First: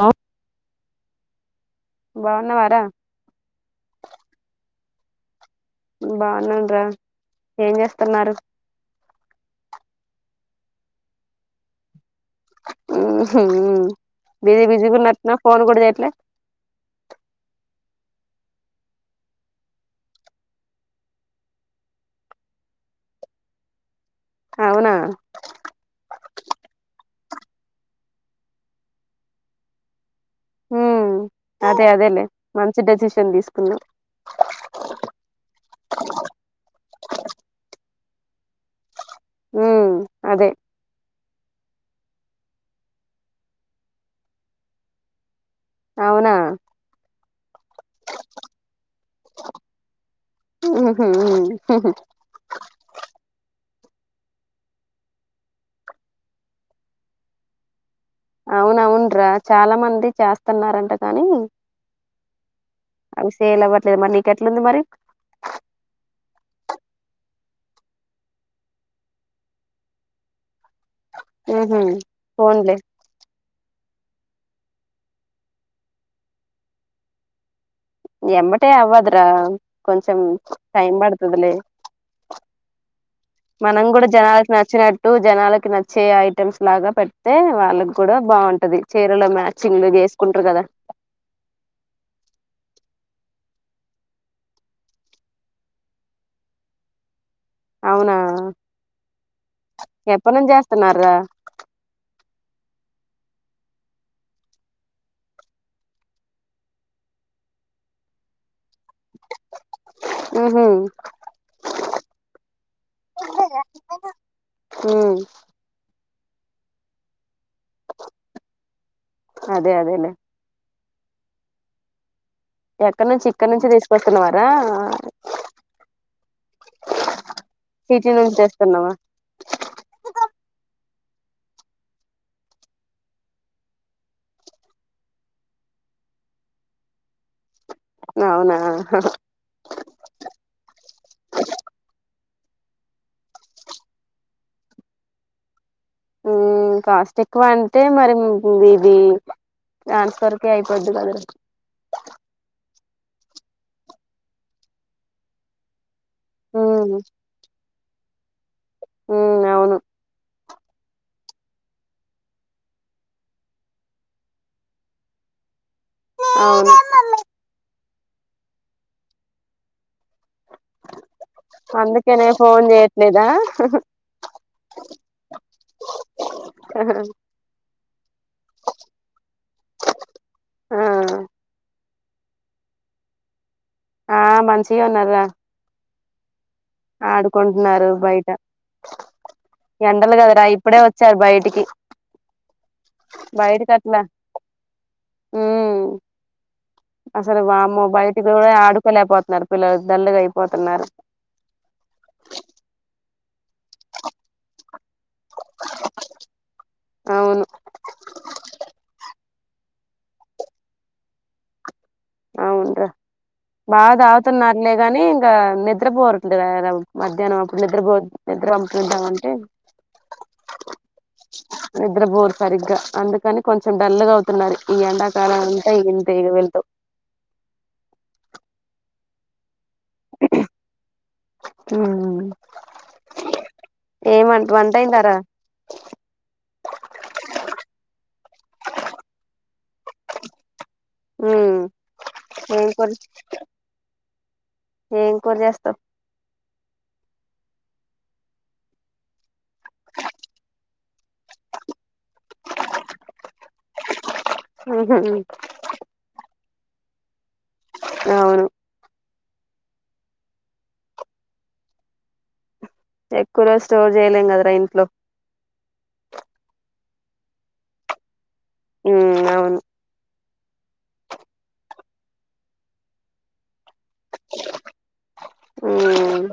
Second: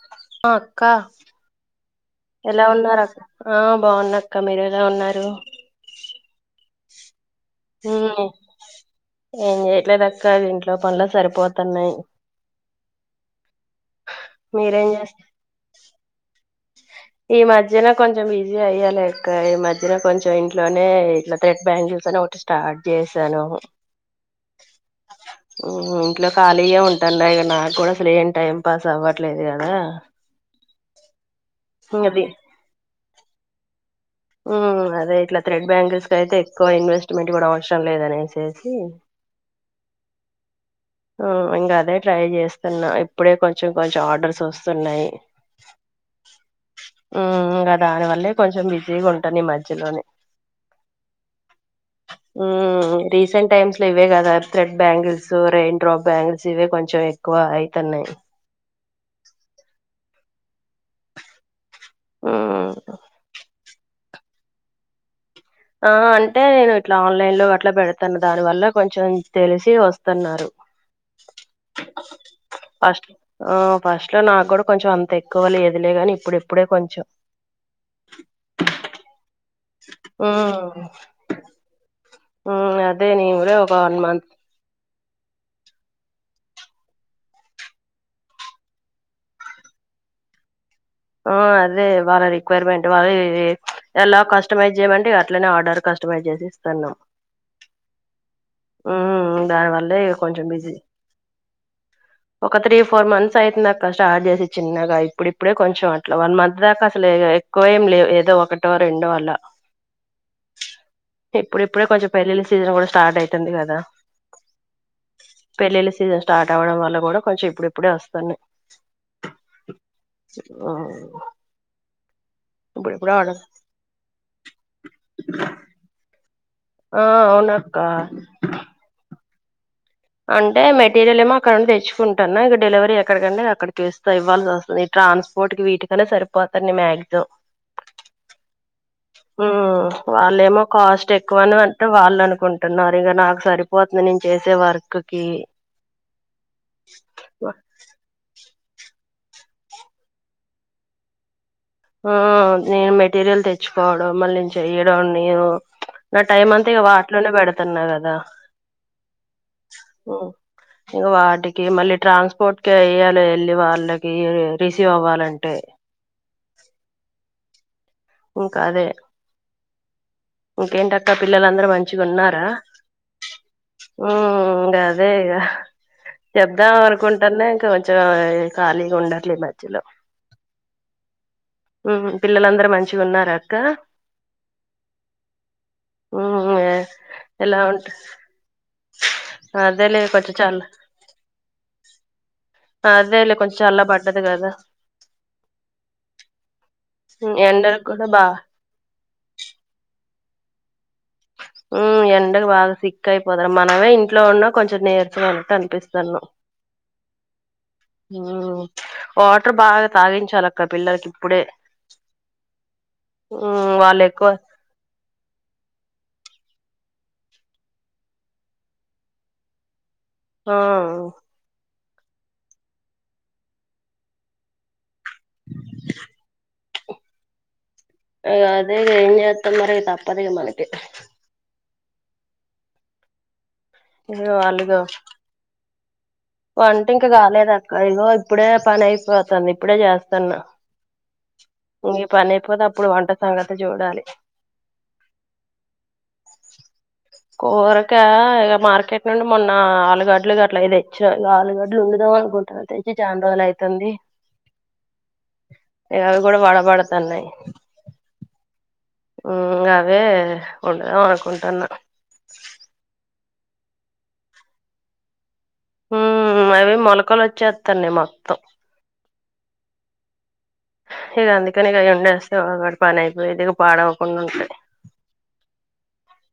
Hello అ క్క ఎలా బాగున్నవారా ఉన్నారక్ ఆ బాగున్నక్క మీరేలా ఉన్నారు బాన్నం రా ఏం ఉమ్, జేస్తున్నారు ఏం చేయట్లేదక్క ఇంట్లో పన్లె సరిపోతున్నయ్ ఊహు బిజి బిజిగున్నట్టున్నవ్ ఫోన్ గుడాజేయట్లే ఉ ఈ మధ్యన కొంచెం బిజీ అయ్యలేక్క ఈ మధ్యన కొంచెం ఇంట్లోనే ఇట్ల థ్రెట్ బ్యాంగిల్స్ అని ఒ కటి స్టార్ట్ జేసానూ అవునా ఊ ఇంట్లో ఖాళీగా ఎంఉంటాన్నా ఎ నాకు గుడా అసలేం టైం పాస్ అవ్వట్లేదు గదా ఊ అదే అదే లే మంచి డెసిషన్ తీస్కున్నవ్ అదే ఇట్ల త్రెడ్ బ్యాంగిల్స్కైతే ఎక్కువ ఇన్వెస్ట్మెంట్ గుడా ఔస్రం లేదనేసేసి అదే ఆ ఇంగదే ట్రై జేస్తున్నా ఇప్పుడే కొంచం కొంచం ఆర్డర్స్ ఒస్తున్నాయి ఔనా ఊమ్ గదానివల్లే కొంచెం బి జీగుంటాన ఈ మధ్యలోనే ఊమ్ రీసెంటె టైమ్స్లో ఇవే గదా త్రెడ్ బ్యాంగిల్స్, రెయిన్డ్రాప్ బ్యాంగిల్స్ ఇవే కొంచెం ఎక్కువ ఐతన్నయ్ ఔనౌన్రా చాలా మంది చాస్తన్నారంట గనీ ఉమ్ అవి సేల్ అవ్వట్లేద్ మరి నీకెట్లుంది మరి ఆ అంటే నేను ఇట్లా ఆన్లైన్ లో అట్ల పెడ్తాను దాని వల్ల కొంచెం తెలిసి ఒస్తున్నారు ఉహు, ఫోన్లే ఫస్ట్ అ ఫస్ట్ లో నాగూడా కొంచెం అంత ఎక్కువ లేదులే గని ఇప్పుడు ఇప్పుడే కొంచెం ఎమ్మటే అవ్వద్రా కొంచం ఉమ్ టైం పడ్తదిలే ఉమ్ అదే నేను కూడా ఒక మనం వన్ గుడా మంత్ జనాల్కి నచ్చిన ట్టూ జనాలకి నచ్చే ఐటెమ్స్ లాగా పెడ్తే వాళ్ళకూడ బాంటది చీరల మ్యాచింగ్ స్కుంట్రు గదా ఆ అదే వాళ్ళ రిక్వైర్మెంట్ వాళ్ ఈ ఎలా కస్టమైజ్ చేయమంటిగా అట్లనే ఆర్డర్ కస్టమైజ్ జేస్ స్తున్నా అవునా ఉమ్ దానివల్లే ఎప్పటి కొంచం నుంచి బిజీ చేస్తున్నారా ఒక త్రీ ఫోర్ మంత్స్ ఐతుందక్కా స్టార్ట్ జేసి చిన్నగా ఇప్పుడు ఇప్పుడే కొంచెం అట్ల వన్ మంత్ దాకా అసలె ఇగ ఎక్కువెం లేవ్ ఏదో ఒకటో రెండో అలా ఉహు ఇప్పుడిప్పుడే కొంచెం పెళ్ళిళ్ళ సీజన్ గుడా స్టార్ట్ ఐతుంది గదా ఉ పెళ్లిళ్ల సీజ స్టార్ట్ అవ్వడం వల్ల గుడా కొంచెం ఇప్పుడిప్పుడే ఒస్తున్నయ్ అదే అదేలే ఆ ఎక్కనుంచి ఇక్కనుంచి తీస్కొస్తున్నవరా ఆ అవునక్క సిటీ నుంచి దెస్తున్నావా అంటే మెటీరియల్ ఏమో అక్కడ్ నుండి తెచ్చుకుంటన్నా ఇగ డెలివరీ ఎక్కడకండె అక్కడికి ఇస్తా ఇవ్ల్సి ఒస్తది ఇట్ర ట్రాన్స్పోర్ట్ కి వీటికనే సరిపోతనయ్ మ్యాగ్జమ్ అవునా ఊ వాళ్ళేమో కాస్ట్ ఎక్కువని అంటే వాళ్ళను అనుకుంటున్నారు ఇంకా నాకు సరిపోతుంది నేను చేసే వర్క్ క కాస్టిక్ అంటే మరి ఇ ఇది ్రాన్స్ వరకే అయిపోద్ది కద ఆ నేను మెటీరియల్ తెచ్చుకోవడం మళ్ళీ నేను చెయడం నేను నా టైం ఉ అంతా ఇ వాటిలోనే పెడుతున్నా కదా ఉ అవును ఇంకా వాటికి మళ్ళీ ట్రాన్స్పోర్ట్ క వెయాలి వెళ్ళి వాళ్ళకి రిసీవ్ అవ్వాలంటే అవును ఇంకా అదే ఇంకేంటక్క పిల్లలందరుూ మంచిగా అందుకనే ఉన్నారా ఫోన్ చేయట్లేదా ఉకా అదే ఇక చెదాం అనుకుంటానే ఇంకా మ ఖాళీగా ఉండట్లే మధ్యలో ఆ పిల్లలందరూ మంచిగా ఉన్నారుార అక్క ఆ మంచిగా ఉన్నారుా ఆ ఆడుకుంటున్నారు బయట అదేలే ఎండలు కొంచెం కదరా చల్ల ఇప్పుడే వచ్చారు బయటికి అదేలే కొంచెం బయట చల్ల కట్లా పడ్డది కదా అసలు ఎండలకు వామ్మ బయట బా కూడా ఆడుకోలేకపోతున్నారు పిల్లలు దల్లుగా అయిపోతున్నారు ఉ ఎండగ బాగా సిక్క్క అయిపోతారు మనమే ఇంట్లో ఉన్నా కొంచెం నేరు అంత అనిపిస్తాను అవును అట బాగా తాగించాలి అక్క పిల్లలకి ఇప్పుడే అవును ఉమ్ బాగా వాళ్ళు ఎక్కువ దాగుతున్నలేగాని ఇంకా నిద్రపోరు ఇ మధ్యాహ్నం అప్పుడు నిద్రపో నిద్ర పంపునిద్దాంటే ఆ నిద్రపోోరు సరిగ్గా అందుకని కొంచెం డల్ గా అవుతున్నారు ఈ ఎడా ాలా అంతా ఎంత ఇ వెళ్త అదే ఎంత మర తప్పదిగా మనకు ఇగ ఏమ వంట వాళ్ళుగా అయి తారా వంట ఇంక కాలేదు అక్క ఇగో ఇప్పుడే పని అయిపోతుంది ఇప్పుడే చేస్తాను ఉమ్ ఇం పని అయిపోతే ఏం కూర అప్పుడు వంట సంగతి చూడాలి ఏం కూర చేస్తావ్ కూరక ఇక మార్కెట్ నుండి మొన్న ఆలుగడ్లు గ అట్లా ఇదే ఆలుగడ్డలు ఉండుదాం అనుకుంటుారు తెచ్చి చాన రోజులు అవుతుంది హ వాడతన్నాయి అవును అవే ఉండదాం అనుకుంటున్నా ఎక్కువ ర స్టోర్ చేయలేం కదరా ఇంట్లో ఉ అవి మొలకలు వచ్చేస్తున్నాయి మొత్తం ఉ అవును ఇ అందుకని ఇ ఎ ఉండస్తేడు పనియిపోయి ఇది పాడమ కొన్నంట ఉమ్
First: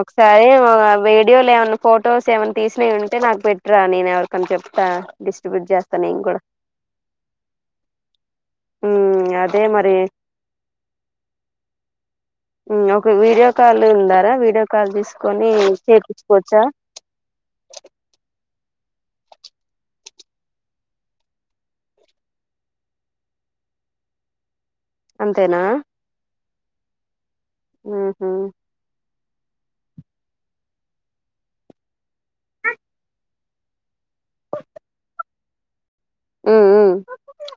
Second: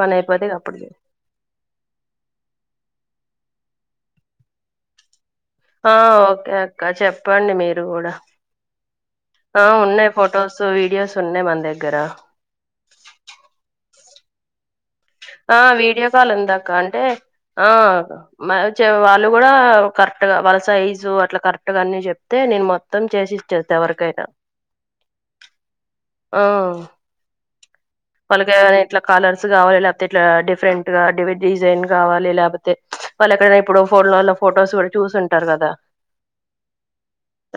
ఒకసారి చే వీడియోలు ఏమైన్నా ఫొటోస్ ఏమైన్నా తీసినవి ఉంటే నాకు పెట్ ్రా నేను ఎవరికన్నా చెప్తా డిస్ట్రిబ్యూట్ ఆ చేస్తా నేను కూడా ఓకే అక్క చెప్పండి మీరు కూడా ఉమ్ అదే ఆ మరి ఉన్నాయి ఫొటోస్ వీడియోస్ ఉన్నాయి మన దగ్గర ఒక వీడియో కాల్ ఉందారా వీడియో కాల్ తీసుకు ఆ వీడియో కాల్ ఉందాకా అంటే ఆ వాళ్ళు కూడా కరెక్ట్ గా వాళ్ళ సైజు అట్లా కరెక్ట్ గా అన్ని చెప్తే నేను మొత్తం చేసి ఇచ్చేంత వరకైనా అంతేనా ఆ మ్ హు వాళ్ళకి ఏమైనా ఇట్లా కలర్స్ కావాలి లేకపోతే ఇట్లా డిఫరెంట్ గా డివ్ డిజైన్ కావాలి లేకపోతే వాళ్ళు ఎక్కడన్న ఇప్పుడు ఫోన్లో ఫొటో చూసుంటారు కద ఉమ్ ఉమ్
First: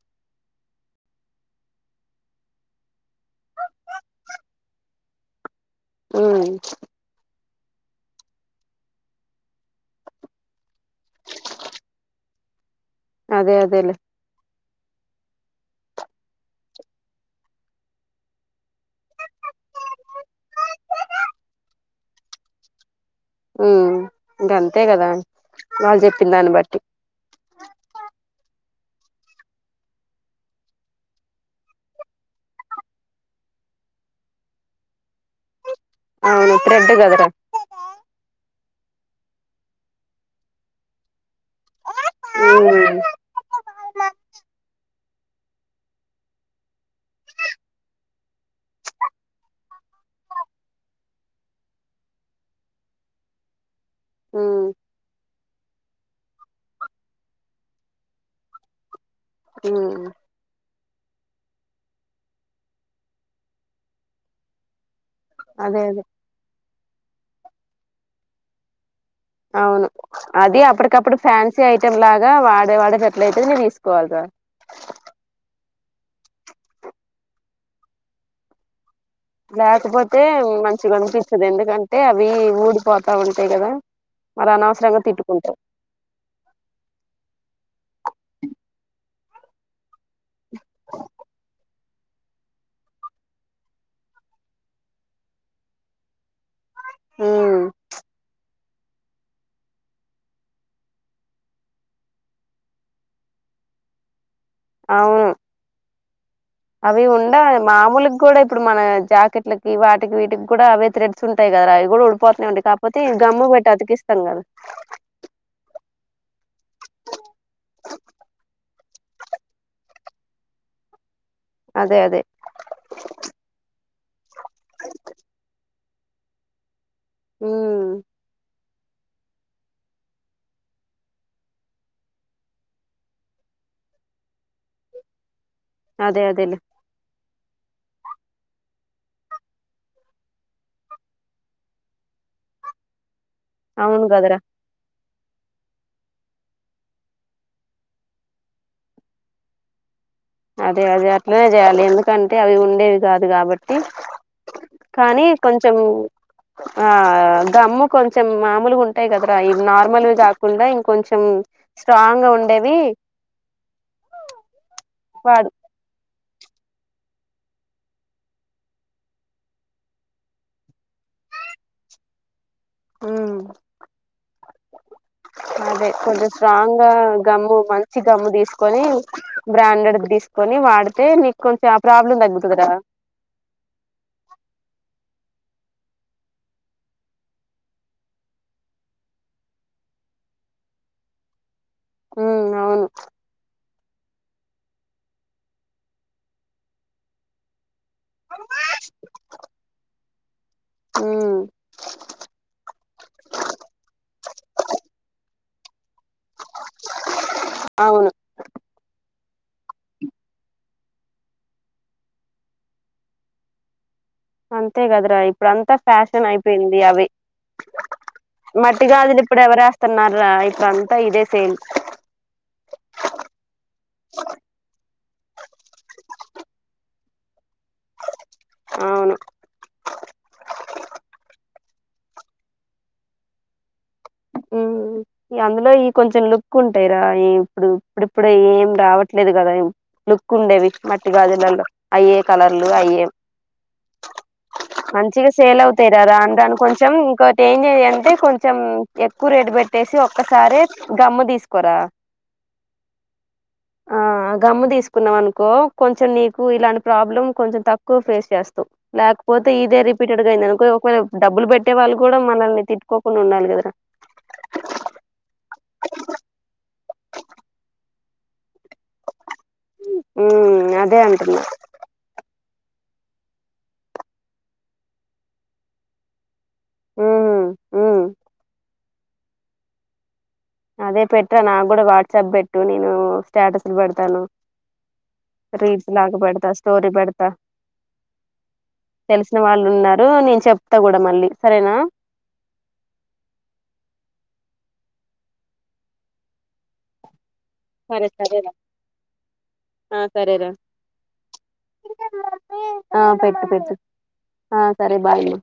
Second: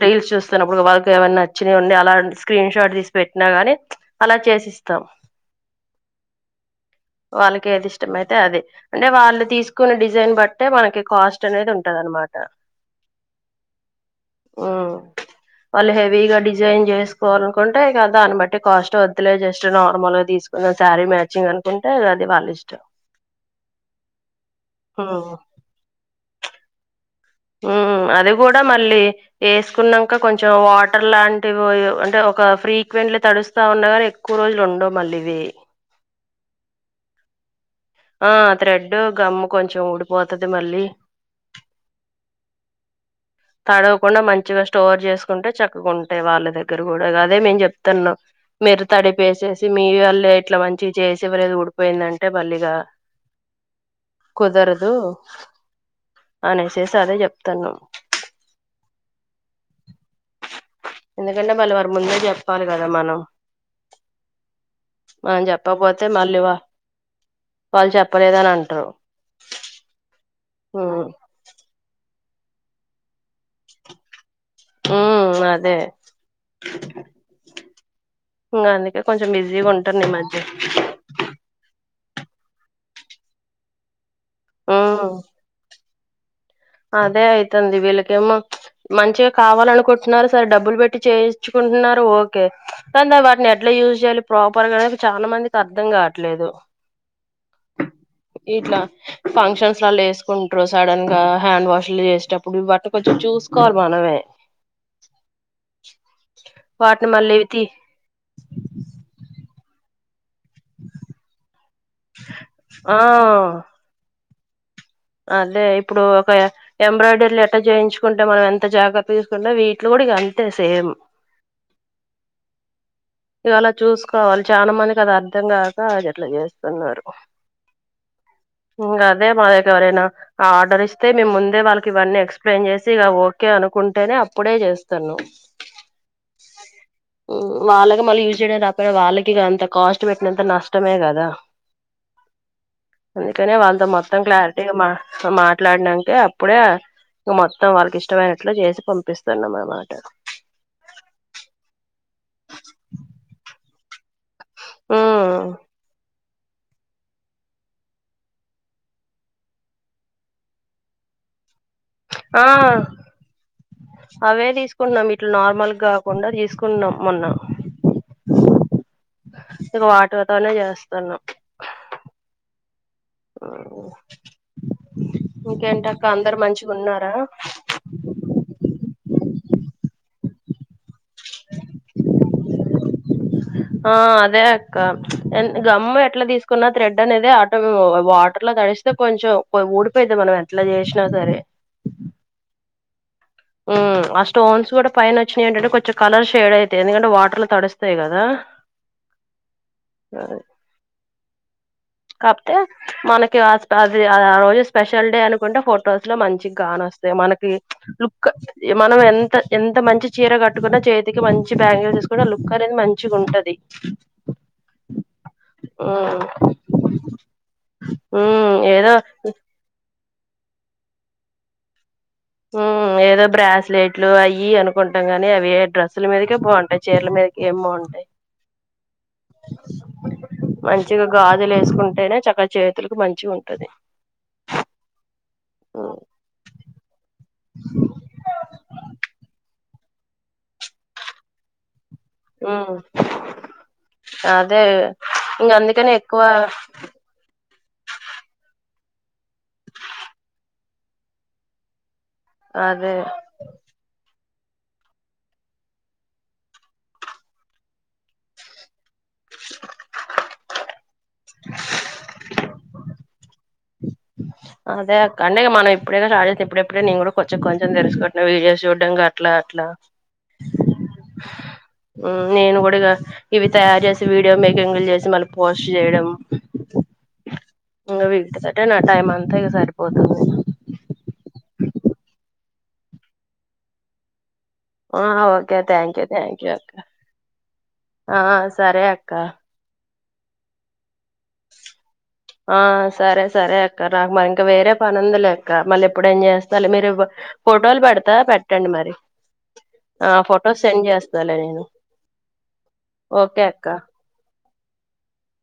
రిల్స్ చు నప్పుడు వాళ్ళకి ఏమైనా నచ్చియ్ ఉడి అలా స్క్రీన్ షాట్ తీసి పెట్టినా గాని అలా చేసిస్తాం హుమ్ వాళ్ళకి ఏది ఇష్టమయితే అదే అంటే వాళ్ళు తీసుకున్న డిజైన్ బట్టే మనకి కాస్ట్ అనేది ఉంటది అనమాట్ ట అదే అదేలే హుమ్ వాళ్ళు హెవీగా డిజైన్ చేసుకోవాలనుకుంటే ఇగ దాన్ని బట్టి కాస్ట్ వద్దు లే జస్ట్ నార్మల్గ తీసుకుందాం శారీ మ్యాచింగ్ అనుకుంటే అది వాళ్ళ ఇష్టం ఉ గంతే కదా వాళ్ళు చెప్పిన దాన్ని బట్టి హుమ్ అది కూడా మళ్ళీ వేసుకున్నాక కొంచెం వాటర్ లాంటివి అంటే ఒ ఒక ఫ్రీక్వెంట్లీ తడుస్తా ఉన్నాగాని ఎక్కువ రోజులు ఉండవు మళ్ళీ ఇవి అవును త్రేడ్ గదర ఆ త్రేడ్ గమ్ము కొంచెం ఊడిపోతది మళ్ళీ ఉమ్ తడవకుండా మంచిగా స్టోర్ చేస్ ంటే చక్కగాంటాయ్ వాళ్ళ దగ్గర కూడా అదే మేము చెప్తున్నాం మిరు తడిపేసేసి మీ వాళ్ళ ఇట్లా మంచి చేసివ్వలేదు ఊడిపోయిందంటే మళ్లి ఇగ ఉమ్ కుదరదు అనేసేసి అదే చెప్తాన్నం హుమ్ ఎందుకంటే మళ్ళీ వారి ముందే చెప్పాలి కదా మనం మం అదే అదే చెప్పకపోతే మళ్ళీ వా వాళ్ళు చెప్పలేదని అంటారు అవును అది ఉమ్ అప్పటికప్పుడు ఫ్యాన్సీ ఐటెం లాగ్ గా వాడే వాడేటటైతే నే తీసుకోవాలిగా హు అదే గందుకే లేకపోతే మంచిగా అనిపిస్తది ఎందుకం టే అవి ఊడిపోతా ఉంటాయి కదా మరి అనవసరంగా ఉమ్ తిట్టుకుంటా అదే అయితుంది వీళ్ళకేమో మంచిగా కావాలనుకుం న్నారు సరే డబ్బులు పెట్టి చేయించుకుంటున్నార్ ఓకే కన్ ద వాటిని ఎట్లా యూజ్ చేయాలి ప్రాపర్ గా అనేది చాలా మందికి అర్థం కావట్లేదు ఉమ్ ఇట్లా ఫంక్షన్స్ లల్లా వేసుకుంట్రూ సడన్ గా హ్యాండ్ వాష్ లు చేసేటప్పుడు వాటిని కొంచెం చూసుకోవాలి మనమే అవును అవి వాటిని మళ్ళీ ఉండా తీ మామూలుగ కూడా ఇప్పుడు మన జాకెట్లకి వాటికి వీటికి కూడా అవే త రెడ్స్ ఉంటాయి కదా రా అవి కూడా ఉడిపోతతునే ఉంటై ఆ కాపోతే ఈ గమ్ము పెట్టి అతికిస్తాం కదా అదే ఇప్పుడు ఒక ఎంబ్రాయిడరీలు ఎట్టా చేయించుకుంటే మనం ఎంత జాగ్రత్త తీసుకుంటే వీట్లో కూ ప్పుడి గ అంతే సేం అదే అదే ఇగ అలా చూసుకోవాలి చాన మందికి అది అర్ధం కాక అట్లా చేస్తున్నారు హుమ్ ఇంగ అదే మా ద ఎవరైనా ఆర్డర్ ఇస్తే మేము ముందే వాళ్ళకి ఇవన్నీ ఎక్స్ప్లెయిన్ చేసి ఇగ ఓకే అనుకుంటేనే అప్పుడే చేస్తాను అదే అదేలే హుమ్ వాళ్ళకి మళ్ళీ యూజ్ చేయడం రాపోయిన వాళ్ళకి అంత కాస్ట్ పెట్టినంత నష్టమే కదా అందుకనే వాళ్ళతో అవును మొత్తం కదరా క్లారిటీగా మాట్ హా మాట్లాడినాంకే అప్పుడే మొత్తం వాళ్ళకి ఇష్టమైనట్లు చేసి పంపిస్తున్నాం అనమాట అదే అది అట్లనే చేయాలి ఎందుకంటే అవి ఉండేవి కాదు కాబట్టి కానీ ఉమ్ కొంచెం ఆ దమ్ము కొంచెం మామూలుగా ఉంటాయి కదరా ఇది నార్మల్ కాకుండా ఇంకొంచెం స్ట్రాంగ్గా ఆ ఉండేవి తీసుకున్నాం ఇట్లా వాడు నార్మల్ కాకుండా తీసుకున్నాం మొన్న ఇక వాటితోనే చేస్తున్నాం ఉమ్ ఆ అదే కొంచెం మంచిగా స్ట్రాంగ్ గా ఉన్నారా గమ్ము మంచి గమ్ము తీసుకొని బ్రాండెడ్ తీసుకొని వాడితే నీకు కొంచెం ఆ ప్రాబ్లమ్ తగ్గుతది కదా ఆ అదే అక్క గమ్ము ఎట్లా తీసుకున్న థ్రెడ్ అనేది ఆటో వాటర్లో తడిస్తే కొంచెం ఊడిపోయిది మనం ఎట్లా చేసినా సరే ఉమ్ అవును ఆ స్టోన్స్ కూడా పైన వచ్చాయి ఏంటంటే కొంచెం కలర్ షేడ్ అయితయి ఎందుకంటే వాటర్ లో తడిస్ తే గదా హ్మ్మ్ మనకి కుంటే ఫొటోస్ లో మంచి కానోస్తాయి మనకి అవును లుక్ మనం ఎం త ఎంత మంచి చీర కట్టుకున్నా చేతికి మంచి బ్యాంగిల్స్ వేసుకుంటే లుక్ అనేది మంచిగా ఉంటది అంతే కదరా ఇప్పుడు అంతా ఉమ్ ఫ్యాషన్ అయిపోయింది అవి ఉమ్ ఏదో మట్టిగాజులు ఇప్పుడు ఎవరేస్తున్నారు ఆయి అంత ఇదే సేల్ ఉమ్ గానీ అవి డ్రస్సుల మీదే బాగుంటాయి చీర్ల మీద ఏ బాగుంటాయి అవును మంచిగా గాజు లు ఏసుకుంటేనే చక్క చేతులకు మంచిగా ఉంటది అందులో ఈ ఉమ్ కొంచెం లుక్ ఉంటాయిరా ఇప్పుడు ఇప్పుడిప్పుడు ఏం రావట్లేదు కదా లుక్ ఉండేవి మట్టి గాజులలో అయ్యే కలర్లు ఉమ్ అయ్యే అదే మంచిగా ఇంక సేల్ అవు అందుకని తరారు ఎక్కువ అం దాని కొంచెం ఇంకోటి ఏం చేయ అంటే కొంచెం ఎక్కువ రేటు పెట్టేసి ఒక్కసారి గమ్ము తీసుకోరా అదే ఆ గమ్ము తీసుకున్నాం అనుకో కొంచెం నీకు ఇలాంటి ప్రాబ్లం కొంచెం తక్కువ ఫేస్ చేస్తా లేకపోతే ఇదే రిపీటెడ్గాయింద అనుకో ఒకవేళ డబ్బులు పెట్టే వాళ్ళు కూడా మనల్ని తిట్కోకుండా ఉండాలి కదా రా అదే అక్క అంటే మనం ఇప్పుడే చాడ చేసిన ఇప్పుడుప్పుడే నేను కూడా కొంచెం కొంచెం తెలుసుకుంటున్నా వీడియోస్ చూడ్డాంగా అట్లా అట్లా హ్మ్. అదే అంటున్నా. ఉ నేను కూడా ఇవి తయారు చేసి వీడియో మేకింగ్ లు చేసి మన పోస్ట్ చేయడం హ్మ్. హ్మ్. ఇంకా వీటి తోనే నా టైం అంతా ఇగ సరిపోతాది అదే పెట్రా నాకు కూడా వాట్సాప్ పెట్టు నేను స్టేటస్లు పెడతాను ఆ ఓకే రీల్స్ థ్యాంక్ యూ లాగా థ్యాంక్ యూ పెడతా అక్క స్టోరి పెడతా ఆ సరే అక్క తెలిసిన వాళ్ళు ఉన్నారు నేను చెప్తా కూడ ఆ సరే సరే అక్క రా మారి ఇంకా వేరే పనుందిలేక్క మళ్ళీ ఎపుడన్న చేస్తాలే మీరు ఫొటోలు సరే పెడతా సరేరా పెట్టండి మరి ఆ ఫొటోస్ సెండ్ చేస్తాలే నేను ఆ ఓకే పెట్టు అక్క పెట్టు ఆ సరే బాయ్ మా